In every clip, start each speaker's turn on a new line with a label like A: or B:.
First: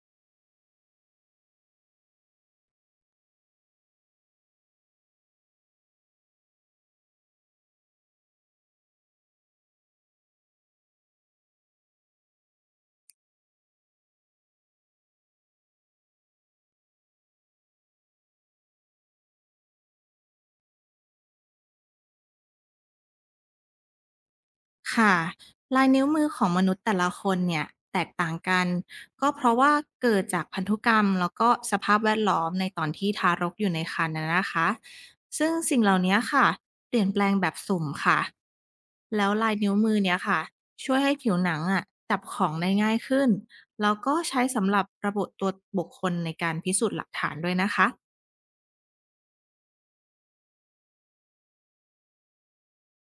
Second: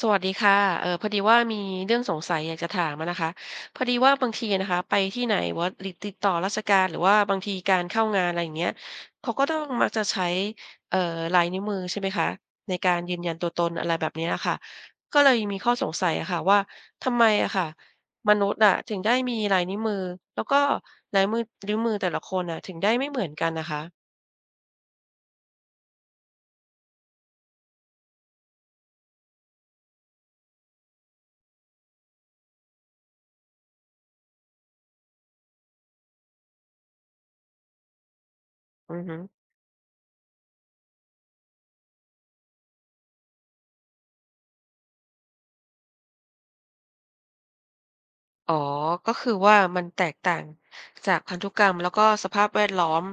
A: สวัสดีค่ะพอดีว่ามีเรื่องสงสัยอยากจะถามอะนะคะพอดีว่าบางทีนะคะไปที่ไหนว่าหรือติดต่อราชการหรือว่าบางทีการเข้างานอะไรอย่างเงี้ยเขาก็ต้องมักจะใช้เอ่อลายนิ้วมือใช่ไหมคะในการยืนยันตัวตนอะไรแบบเนี้ยค่ะก็เลยมีข้อสงสัยอะค่ะว่าทำไมอะค่ะมนุษย์อะถึงได้มีลายนิ้วมือแล้วก็ลายมือนิ้วมือแต่ละคนอะถึงได้ไม่เหมือนกันนะคะ
B: ค่ะลายนิ้วมือของมนุษย์แต่ละคนเนี่ยแตกต่างกันก็เพราะว่าเกิดจากพันธุกรรมแล้วก็สภาพแวดล้อมในตอนที่ทารกอยู่ในครรภ์นะคะซึ่งสิ่งเหล่านี้ค่ะเปลี่ยนแปลงแบบสุ่มค่ะ
A: อือฮึ
B: แล้วลายนิ้วมือเนี่ยค่ะช่วยให้ผิวหนังอ่ะจับของได้ง่ายขึ้นแล้วก็ใช้สำหรับระบุตัวบุคคลในการพิสูจน์หลักฐานด้วยนะคะ
A: อ๋อก็คือว่ามันแตกต่างจากพันธุกรรมแล้วก็สภาพแวดล้อม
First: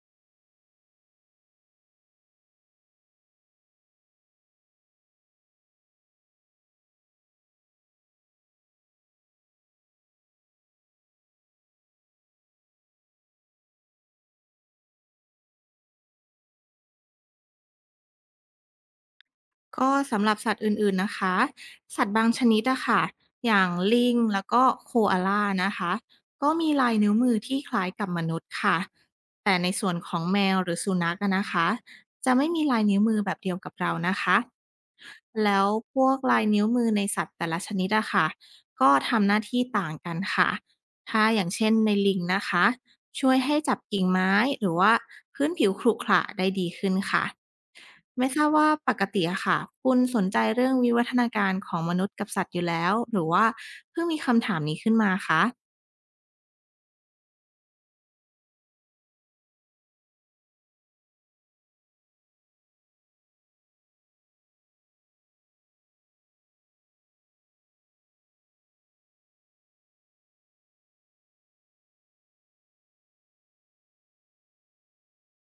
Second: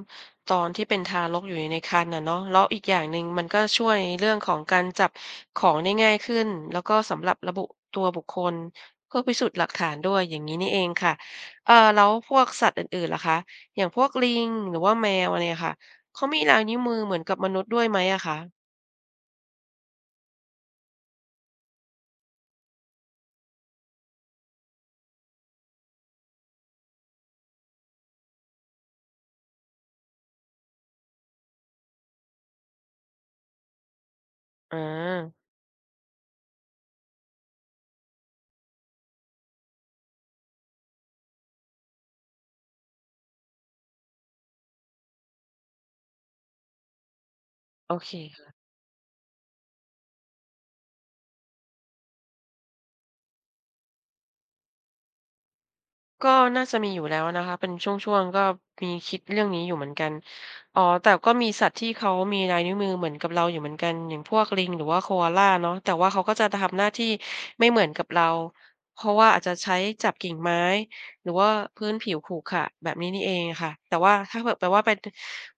A: ตอนที่เป็นทารกอยู่ในครรภ์น่ะเนาะแล้วอีกอย่างหนึ่งมันก็ช่วยในเรื่องของการจับของได้ง่ายขึ้นแล้วก็สำหรับระบุตัวบุคคลเพื่อพิสูจน์หลักฐานด้วยอย่างนี้นี่เองค่ะแล้วพวกสัตว์อื่นๆล่ะคะอย่างพวกลิงหรือว่าแมวอะไรอะค่ะเขามีลายนิ้วมือเหมือนกับมนุษย์ด้วยไหมอะคะ
B: ก็สำหรับสัตว์อื่นๆนะคะสัตว์บางชนิดอะค่ะอย่างลิงแล้วก็โคอาลานะคะก็มีลายนิ้วมือที่คล้ายกับมนุษย์ค่ะแต่ในส่วนของแมวหรือสุนัขอะนะคะจะไม่มีลายนิ้วมือแบบเดียวกับเรานะคะ
A: อา
B: แล้วพวกลายนิ้วมือในสัตว์แต่ละชนิดอะค่ะก็ทำหน้าที่ต่างกันค่ะถ้าอย่างเช่นในลิงนะคะช่วยให้จับกิ่งไม้หรือว่าพื้นผิวขรุขระได้ดีขึ้นค่ะ
A: โอเค
B: ไม่ทราบว่าปกติอะค่ะคุณสนใจเรื่องวิวัฒนาการของมนุษย์กับสัตว์อยู่แล้วหรือว่าเพิ่งมีคำถามนี้ขึ้นมาคะ
A: ก็น่าจะมีอยู่แล้วนะคะเป็นช่วงๆก็มีคิดเรื่องนี้อยู่เหมือนกันอ๋อแต่ก็มีสัตว์ที่เขามีลายนิ้วมือเหมือนกับเราอยู่เหมือนกันอย่างพวกลิงหรือว่าโคอาลาเนาะแต่ว่าเขาก็จะทำหน้าที่ไม่เหมือนกับเราเพราะว่าอาจจะใช้จับกิ่งไม้หรือว่าพื้นผิวขรุขระแบบนี้นี่เองอะค่ะแต่ว่าถ้าเผื่อแปลว่าเป็น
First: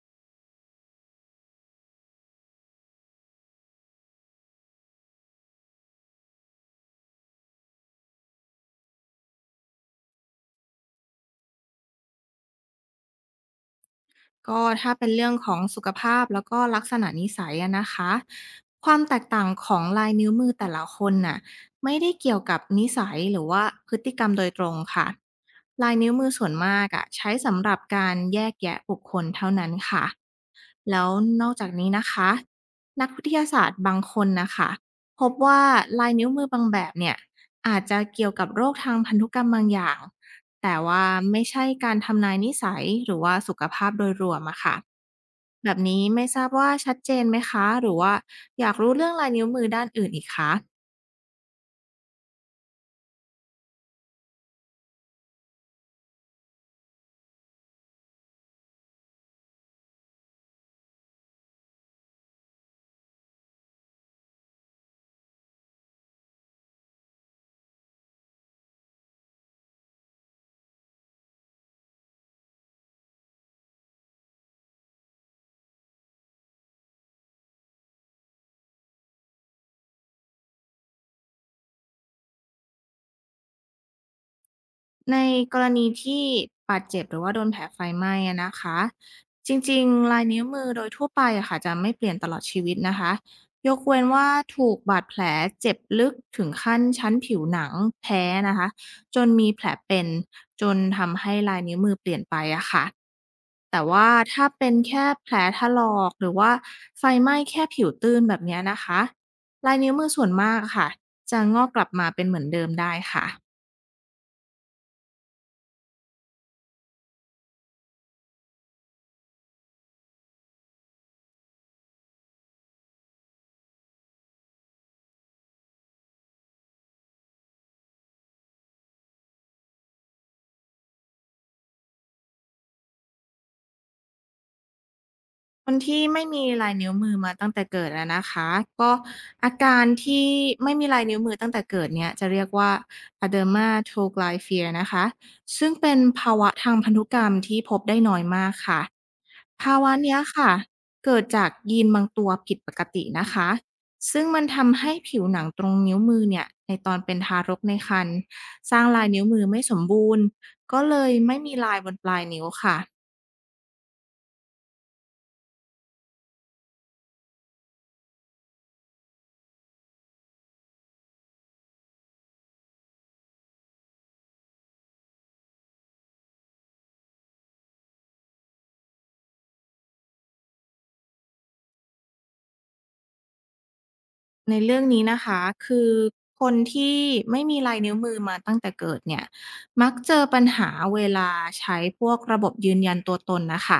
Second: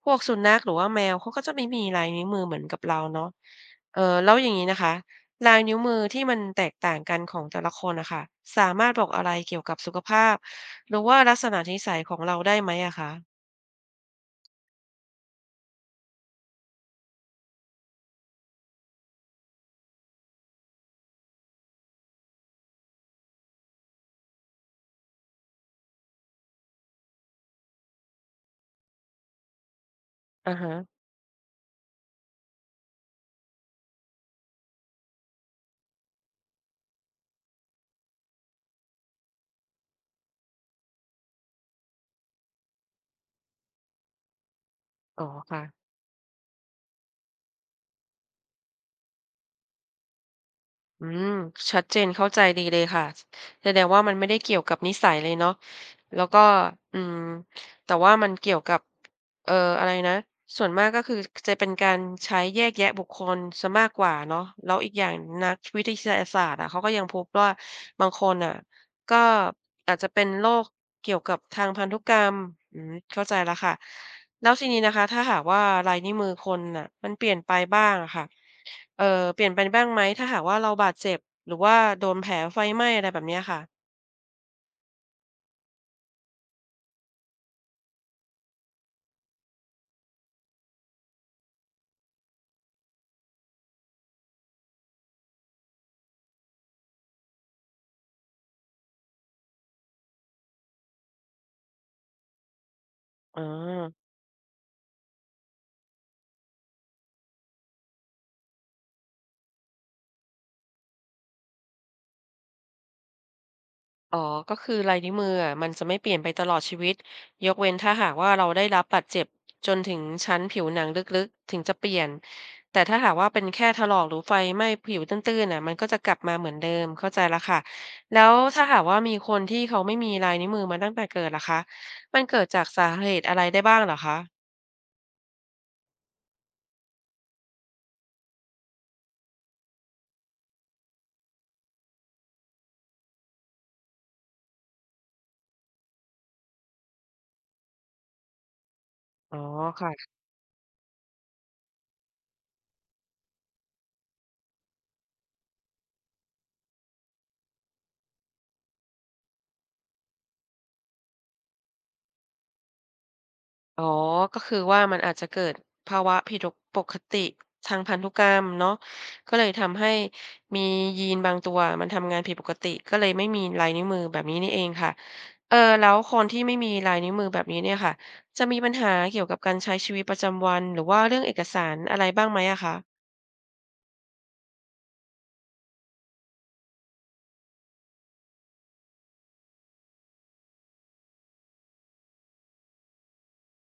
A: พวกสุนัขหรือว่าแมวเขาก็จะไม่มีลายนิ้วมือเหมือนกับเราเนาะแล้วอย่างงี้นะคะ ลายนิ้วมือที่มันแตกต่างกันของแต่ละคนนะคะสามารถบอกอะไรเกี่ยวกับสุขภาพหรือว่าลักษณะนิสัยของเราได้ไหมอะคะ
B: ก็ถ้าเป็นเรื่องของสุขภาพแล้วก็ลักษณะนิสัยอะนะคะความแตกต่างของลายนิ้วมือแต่ละคนน่ะไม่ได้เกี่ยวกับนิสัยหรือว่าพฤติกรรมโดยตรงค่ะลายนิ้วมือส่วนมากอะใช้สำหรับการแยกแยะบุคคลเท่านั้นค่ะ
A: อาฮะ
B: แล้วนอกจากนี้นะคะนักวิทยาศาสตร์บางคนนะคะพบว่าลายนิ้วมือบางแบบเนี่ยอาจจะเกี่ยวกับโรคทางพันธุกรรมบางอย่างแต่ว่าไม่ใช่การทำนายนิสัยหรือว่าสุขภาพโดยรวมอะค่ะ
A: อ๋อค่ะ
B: แบบนี้ไม่ทราบว่าชัดเจนไหมคะหรือว่าอยากรู้เรื่องลายนิ้วมือด้านอื่นอีกคะ
A: อืมชัดเจนเข้าใจดีเลยค่ะสแสดงว่ามันไม่ได้เกี่ยวกับนิสัยเลยเนาะแล้วก็อืมแต่ว่ามันเกี่ยวกับเอ่ออะไรนะส่วนมากก็คือจะเป็นการใช้แยกแยะบุคคลซะมากกว่าเนาะแล้วอีกอย่างนักวิทยาศาสตร์อะเขาก็ยังพบว่าบางคนอ่ะก็อาจจะเป็นโรค เกี่ยวกับทางพันธุกรรมอืมเข้าใจแล้วค่ะแล้วทีนี้นะคะ ถ้าหากว่าลายนิ้วมือคนน่ะมันเปลี่ยนไปบ้างอะค่ะเอ่อเปลี่ยนไปบ้างไหม ถ้าหากว่าเราบาดเจ็บหรือว่าโดนแผลไฟไหม้อะไรแบบเนี้ยค่ะ
B: ในกรณีที่บาดเจ็บหรือว่าโดนแผลไฟไหม้อะนะคะจริงๆลายนิ้วมือโดยทั่วไปอะค่ะจะไม่เปลี่ยนตลอดชีวิตนะคะยกเว้นว่าถูกบาดแผลเจ็บลึกถึงขั้นชั้นผิวหนังแท้นะคะจนมีแผลเป็นจนทำให้ลายนิ้วมือเปลี่ยนไปอะค่ะ
A: อ๋อ
B: แต่ว่าถ้าเป็นแค่แผลถลอกหรือว่าไฟไหม้แค่ผิวตื้นแบบเนี้ยนะคะลายนิ้วมือส่วนมากอะค่ะจะงอกกลับมาเป็นเหมือนเดิมได้ค่ะ
A: อ๋อก็คือลายนิ้วมืออะมันจะไม่เปลี่ยนไปตลอดชีวิตยกเว้นถ้าหากว่าเราได้รับบาดเจ็บจนถึงชั้นผิวหนังลึกๆถึงจะเปลี่ยนแต่ถ้าหากว่าเป็นแค่ถลอกหรือไฟไหม้ผิวตื้นๆน่ะมันก็จะกลับมาเหมือนเดิมเข้าใจแล้วค่ะแล้วถ้าหากว่ามีคนที่เขาไม่มีลายนิ้วมือมาตั้งแต่เกิดล่ะคะมันเกิดจากสาเหตุอะไรได้บ้างเหรอคะ
B: คนที่ไม่มีลายนิ้วมือมาตั้งแต่เกิดอะนะคะก็อาการที่ไม่มีลายนิ้วมือตั้งแต่เกิดเนี่ยจะเรียกว่า Dermatoglyphia นะคะซึ่งเป็นภาวะทางพันธุกรรมที่พบได้น้อยมากค่ะ
A: อ๋อ
B: ภาวะ
A: ค่ะ
B: เนี้ยค่ะเกิดจากยีนบางตัวผิดปกตินะคะซึ่งมันทำให้ผิวหนังตรงนิ้วมือเนี่ยในตอนเป็นทารกในครรภ์สร้างลายนิ้วมือไม่สมบูรณ์ก็เลยไม่มีลายบนปลายนิ้วค่ะ
A: อ๋อก็คือว่ามันอาจจะเกิดภาวะผิดปกติทางพันธุกรรมเนาะก็เลยทำให้มียีนบางตัวมันทำงานผิดปกติก็เลยไม่มีลายนิ้วมือแบบนี้นี่เองค่ะเออแล้วคนที่ไม่มีลายนิ้วมือแบบนี้เนี่ยค่ะจะมีปัญหาเกี่ยวกับการใช้ชีวิตประจำวันหรือว่าเรื่องเอกสารอะไรบ้างไหมอะคะ
B: ในเรื่องนี้นะคะคือคนที่ไม่มีลายนิ้วมือมาตั้งแต่เกิดเนี่ยมักเจอปัญหาเวลาใช้พวกระบบยืนยันตัวตนนะคะ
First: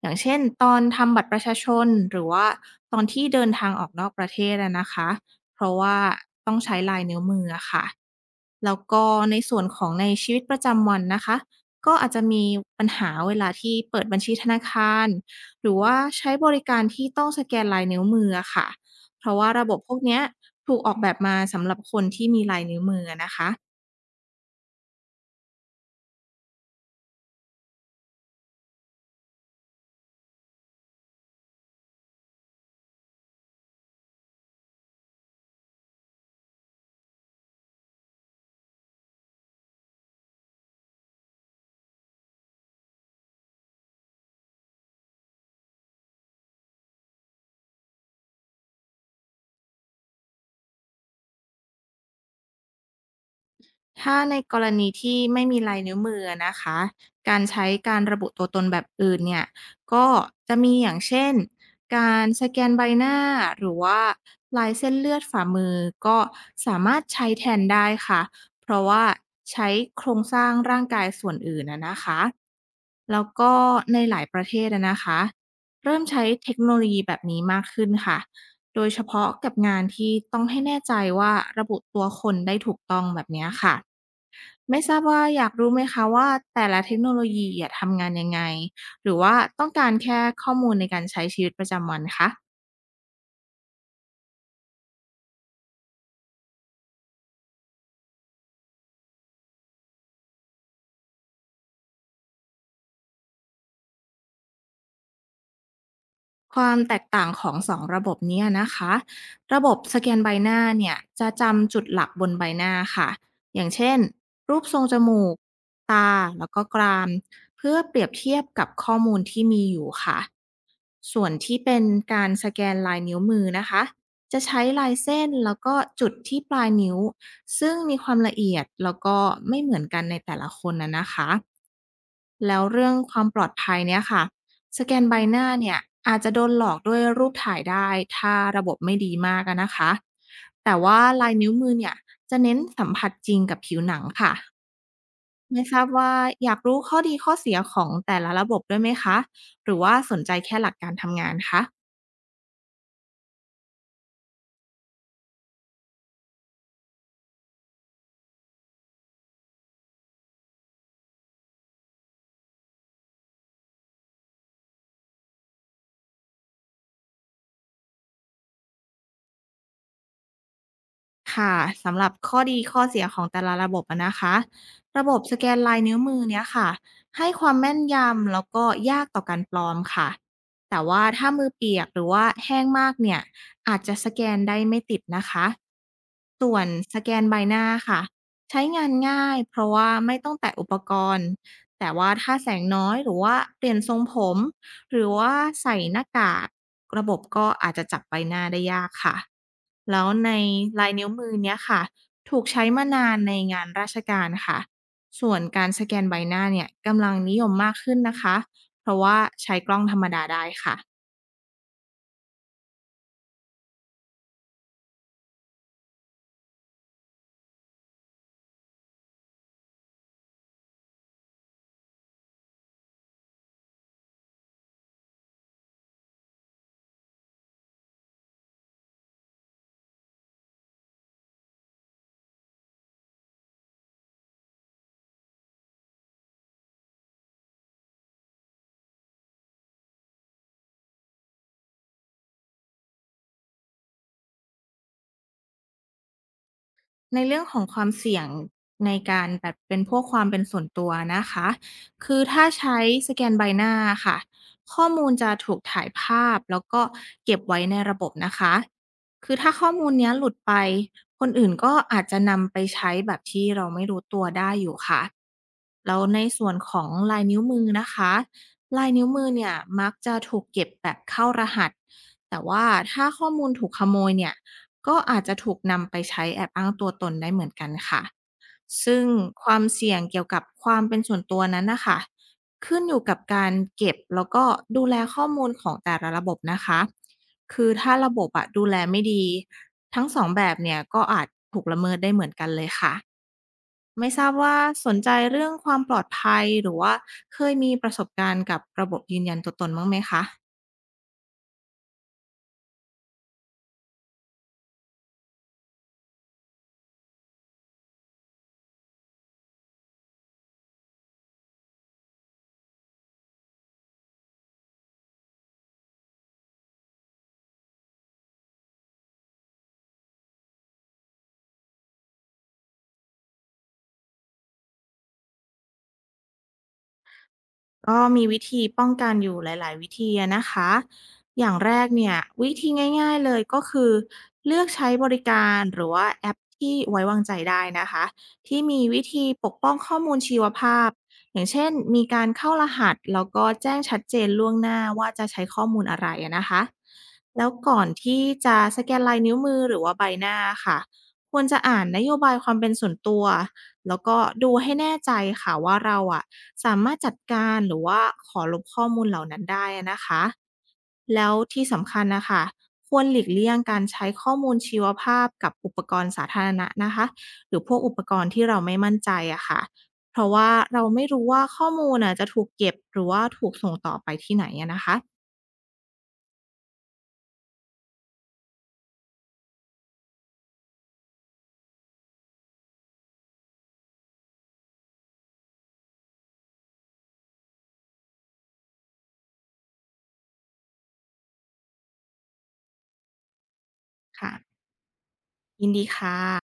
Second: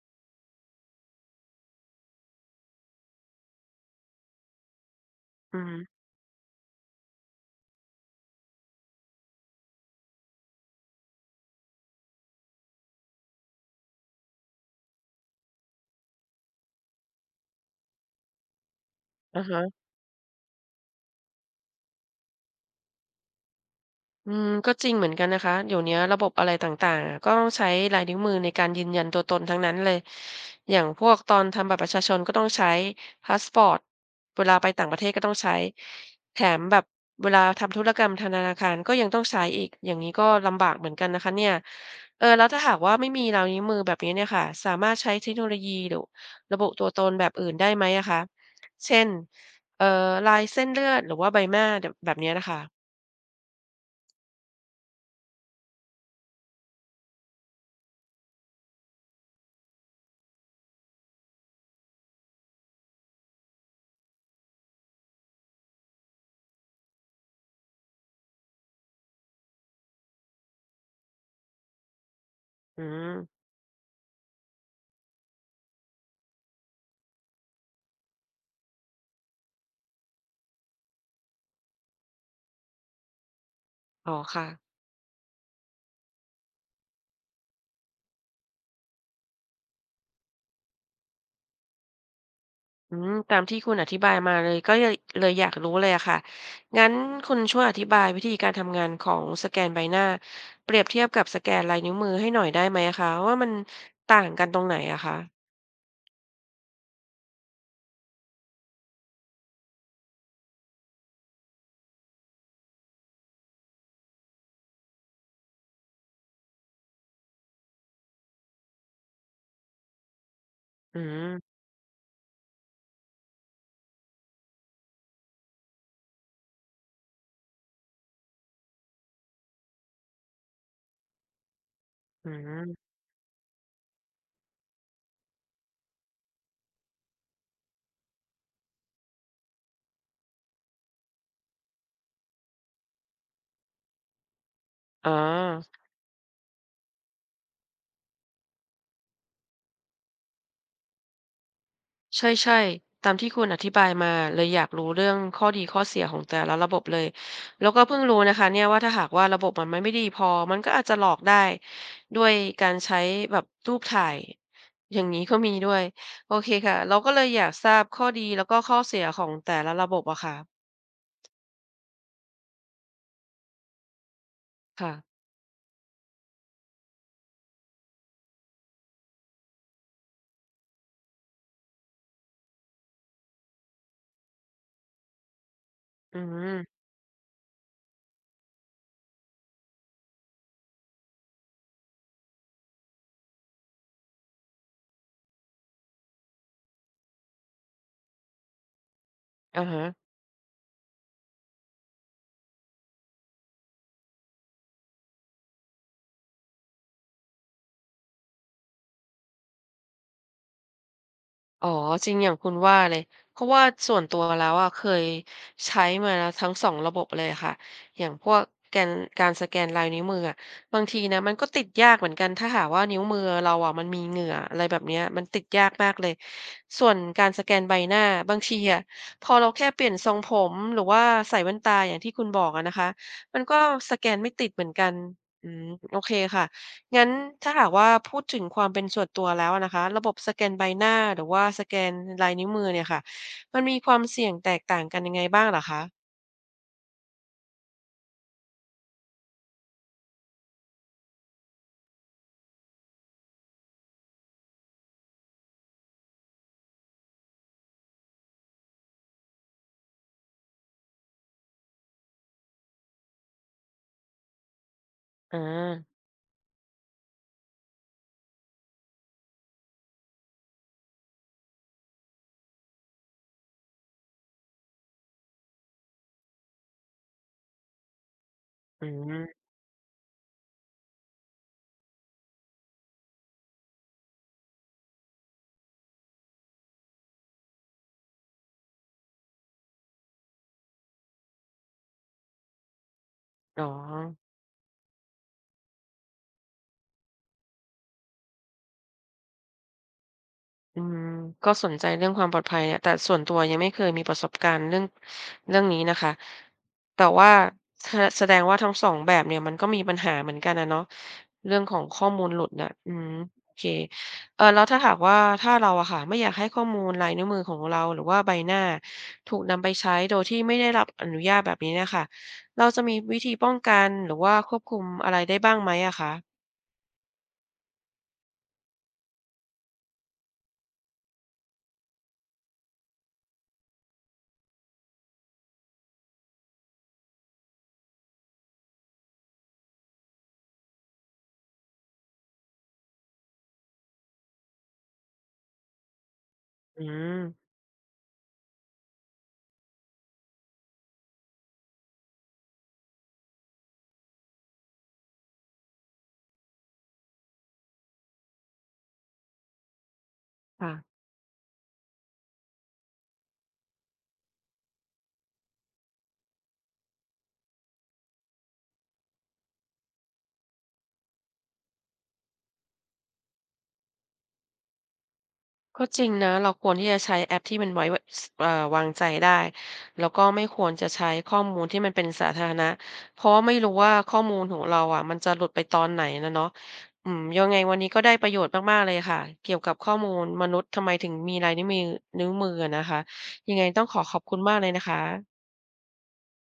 B: อย่างเช่นตอนทำบัตรประชาชนหรือว่าตอนที่เดินทางออกนอกประเทศอะนะคะ
A: อื
B: เพราะ
A: ม
B: ว่าต้องใช้ลายนิ้วมืออะค่ะแล้วก็ในส่วนของในชีวิตประจำวันนะคะก็อาจจะมีปัญหาเวลาที่เปิดบัญชีธนาคารหรือว่าใช้บริการที่ต้องสแกนลายนิ้วมืออะค่ะ เพราะ
A: อะ
B: ว่าระบ
A: ฮะ
B: บพวกเนี้ยถูกออกแบบมาสำหรับคนที่มีลายนิ้วมืออะนะคะ
A: อืมก็จริงเหมือนกันนะคะเดี๋ยวเนี้ยระบบอะไรต่างๆอะก็ต้องใช้ลายนิ้วมือในการยืนยันตัวตนทั้งนั้นเลยอย่างพวกตอนทำบัตรประชาชนก็ต้องใช้พาสปอร์ตเวลาไปต่างประเทศก็ต้องใช้แถมแบบเวลาทำธุรกรรมธนาคารก็ยังต้องใช้อีกอย่างนี้ก็ลำบากเหมือนกันนะคะเนี่ยเออแล้วถ้าหากว่าไม่มีลายนิ้วมือแบบนี้เนี่ยค่ะสามารถใช้เทคโนโลยีหรือระบุตัวตนแบบอื่นได้ไหมอะคะเช่นเอ่อลายเส้นเลือดหรือว่าใบหน้าแบบเนี้ยนะคะ
B: ถ้าในกรณีที่ไม่มีลายนิ้วมืออะนะคะ การใช้การระบุตัวตนแบบอื่นเนี่ย ก็จะมีอย่างเช่น การสแกนใบหน้าหรือว่าลายเส้นเลือดฝ่ามือก็สามารถใช้แทนได้ค่ะ เพราะว่าใช้โครงสร้างร่างกายส่วนอื่นอะนะคะ
A: อื
B: แล้ว
A: ม
B: ก็ในหลายประเทศอะนะคะเริ่มใช้เทคโนโลยีแบบนี้มากขึ้นค่ะโดยเฉพาะกับงานที่ต้องให้แน่ใจว่าระบุตัวคนได้ถูกต้องแบบเนี้ยค่ะ
A: อ๋อค่ะ
B: ไม่ทราบว่าอยากรู้ไหมคะว่าแต่ละเทคโนโลยีอะทำงานยังไงหรือว่าต้องการแค่ข้อมูลในการใช้ชีวิตประจำวันคะ
A: อืมตามที่คุณอธิบายมาเลยก็เลยเลยอยากรู้เลยอะค่ะ งั้นคุณช่วยอธิบายวิธีการทำงานของสแกนใบหน้าเปรียบเทียบกับสแกนลายนิ้วมือให้หน่อยได้ไหมอะคะว่ามันต่างกันตรงไหนอะคะ
B: ความแตกต่างของสองระบบเนี้ยนะคะ ระบบสแกนใบหน้าเนี่ยจะจำจุดหลักบนใบหน้าค่ะอย่างเช่นรูปทรงจมูก ตาแล้วก็กรามเพื่อเปรียบเทียบกับข้อมูลที่มีอยู่ค่ะ
A: อื
B: ส่วน
A: ม
B: ที่เป็นการสแกนลายนิ้วมือนะคะ จะใช้ลายเส้นแล้วก็จุดที่ปลายนิ้วซึ่งมีความละเอียดแล้วก็ไม่เหมือนกันในแต่ละคนนะคะ
A: อื
B: แล้วเรื่อ
A: ม
B: งความปลอดภัยเนี่ยค่ะ สแกนใบหน้าเนี่ยอาจจะโดนหลอกด้วยรูปถ่ายได้ถ้าระบบไม่ดีมากอะนะคะ แต่ว่าลายนิ้วมือเนี่ยจะเน้นสัมผัสจริงกับผิวหนังค่ะ
A: อ๋อ
B: ไม่ทราบว่าอยากรู้ข้อดีข้อเสียของแต่ละระบบด้วยไหมคะหรือว่าสนใจแค่หลักการทำงานคะ
A: ใช่ๆตามที่คุณอธิบายมาเลยอยากรู้เรื่องข้อดีข้อเสียของแต่ละระบบเลยแล้วก็เพิ่งรู้นะคะเนี่ยว่าถ้าหากว่าระบบมันไม่ดีพอมันก็อาจจะหลอกได้ด้วยการใช้แบบรูปถ่ายอย่างนี้ก็มีด้วยโอเคค่ะเราก็เลยอยากทราบข้อดีแล้วก็ข้อเสียของแต่ละระบบอะค่ะ
B: ค่ะสำหรับข้อดีข้อเสียของแต่ละระบบอะนะคะ
A: ค่ะ
B: ระบบสแกนลายนิ้วมือเนี้ยค่ะให้ความแม่นยำแล้วก็ยากต่อการปลอมค่ะแต่ว่าถ้ามือเปียกหรือว่าแห้งมากเนี่ยอาจจะสแกนได้ไม่ติดนะคะ
A: อื
B: ส่
A: ม
B: วนสแกนใบหน้าค่ะใช้งานง่ายเพราะว่าไม่ต้องแตะอุปกรณ์แต่ว่าถ้าแสงน้อยหรือว่าเปลี่ยนทรงผม หรือว่าใส่หน้ากากระบบก็อาจจะจับใบหน้าได้ยากค่ะ
A: อะฮะ
B: แล้วในลายนิ้วมือเนี้ยค่ะถูกใช้มานานในงานราชการค่ะส่วนการสแกนใบหน้าเนี่ยกำลังนิยมมากขึ้นนะคะเพราะว่าใช้กล้องธรรมดาได้ค่ะ
A: อ๋อจริงอย่างคุณว่าเลยเพราะว่าส่วนตัวแล้วอะเคยใช้มาแล้วทั้ง2ระบบเลยค่ะอย่างพวกแกนการสแกนลายนิ้วมืออะบางทีนะมันก็ติดยากเหมือนกันถ้าหากว่านิ้วมือเราอะมันมีเหงื่ออะไรแบบเนี้ยมันติดยากมากเลยส่วนการสแกนใบหน้าบางทีอะพอเราแค่เปลี่ยนทรงผมหรือว่าใส่แว่นตาอย่างที่คุณบอกอะนะคะมันก็สแกนไม่ติดเหมือนกันอืมโอเคค่ะ งั้นถ้าหากว่าพูดถึงความเป็นส่วนตัวแล้วอะนะคะระบบสแกนใบหน้าหรือว่าสแกนลายนิ้วมือเนี่ยค่ะมันมีความเสี่ยงแตกต่างกันยังไงบ้างเหรอคะ
B: ในเรื่องของความเสี่ยงในการแบบเป็นพวกความเป็นส่วนตัวนะคะ คือถ้าใช้สแกนใบหน้าค่ะ ข้อมูลจะถูกถ่ายภาพแล้วก็เก็บไว้ในระบบนะคะ คือถ้าข้อมูลเนี้ยหลุดไป คนอื่นก็อาจจะนำไปใช้แบบที่เราไม่รู้ตัวได้อยู่ค่ะ
A: อา
B: แล้วในส่วนของลายนิ้วมือนะคะ ลายนิ้วมือเนี่ยมักจะถูกเก็บแบบเข้ารหัส แต่ว่าถ้าข้อมูลถูกขโมยเนี่ย ก็อาจจะถูกนำไปใช้แอบอ้างตัวตนได้เหมือนกันค่ะ
A: อื
B: ซึ่ง
A: ม
B: ความเสี่ยงเกี่ยวกับความเป็นส่วนตัวนั้นน่ะค่ะขึ้นอยู่กับการเก็บแล้วก็ดูแลข้อมูลของแต่ละระบบนะคะคือถ้าระบบอะดูแลไม่ดีทั้งสองแบบเนี่ยก็อาจถูกละเมิดได้เหมือนกันเลยค่ะ
A: อ๋อ
B: ไม่ทราบว่าสนใจเรื่องความปลอดภัยหรือว่าเคยมีประสบการณ์กับระบบยืนยันตัวตนบ้างไหมคะ
A: อืมก็สนใจเรื่องความปลอดภัยเนี่ยแต่ส่วนตัวยังไม่เคยมีประสบการณ์เรื่องเรื่องนี้นะคะแต่ว่าแสดงว่าทั้งสองแบบเนี่ยมันก็มีปัญหาเหมือนกันอะเนาะเรื่องของข้อมูลหลุดน่ะอืมโอเคแล้วถ้าหากว่าถ้าเราอะค่ะไม่อยากให้ข้อมูลลายนิ้วมือของเราหรือว่าใบหน้าถูกนำไปใช้โดยที่ไม่ได้รับอนุญาตแบบนี้เนี่ยค่ะเราจะมีวิธีป้องกันหรือว่าควบคุมอะไรได้บ้างไหมอะคะ
B: ก็มีวิธีป้องกันอยู่หลาย ๆ วิธีอะนะคะอย่างแรกเนี่ยวิธีง่าย ๆ เลยก็คือเลือกใช้บริการหรือว่าแอปที่ไว้วางใจได้นะคะที่มีวิธีปกป้องข้อมูลชีวภาพอย่างเช่นมีการเข้ารหัสแล้วก็แจ้งชัดเจนล่วงหน้าว่าจะใช้ข้อมูลอะไรอะนะคะ
A: อืม
B: แล้วก่อนที่จะสแกนลายนิ้วมือหรือว่าใบหน้าค่ะควรจะอ่านนโยบายความเป็นส่วนตัว แล้วก็ดูให้แน่ใจค่ะว่าเราอะสามารถจัดการหรือว่าขอลบข้อมูลเหล่านั้นได้อะนะคะ
A: ค่ะ
B: แล้วที่สำคัญนะคะควรหลีกเลี่ยงการใช้ข้อมูลชีวภาพกับอุปกรณ์สาธารณะนะคะหรือพวกอุปกรณ์ที่เราไม่มั่นใจอะค่ะเพราะว่าเราไม่รู้ว่าข้อมูลน่ะจะถูกเก็บหรือว่าถูกส่งต่อไปที่ไหนอะนะคะ
A: ก็จริงนะเราควรที่จะใช้แอปที่มันไว้วะสวางใจได้แล้วก็ไม่ควรจะใช้ข้อมูลที่มันเป็นสาธารณะเพราะว่าไม่รู้ว่าข้อมูลของเราอะมันจะหลุดไปตอนไหนนะเนาะอืมยังไงวันนี้ก็ได้ประโยชน์มากๆเลยค่ะเกี่ยวกับข้อมูลมนุษย์ทำไมถึงมีลายนิ้วมือนิ้วมืออะนะคะยังไงต้องขอขอบ
B: ค่ะ
A: คุณมากเลยนะคะ
B: ยินดีค่ะ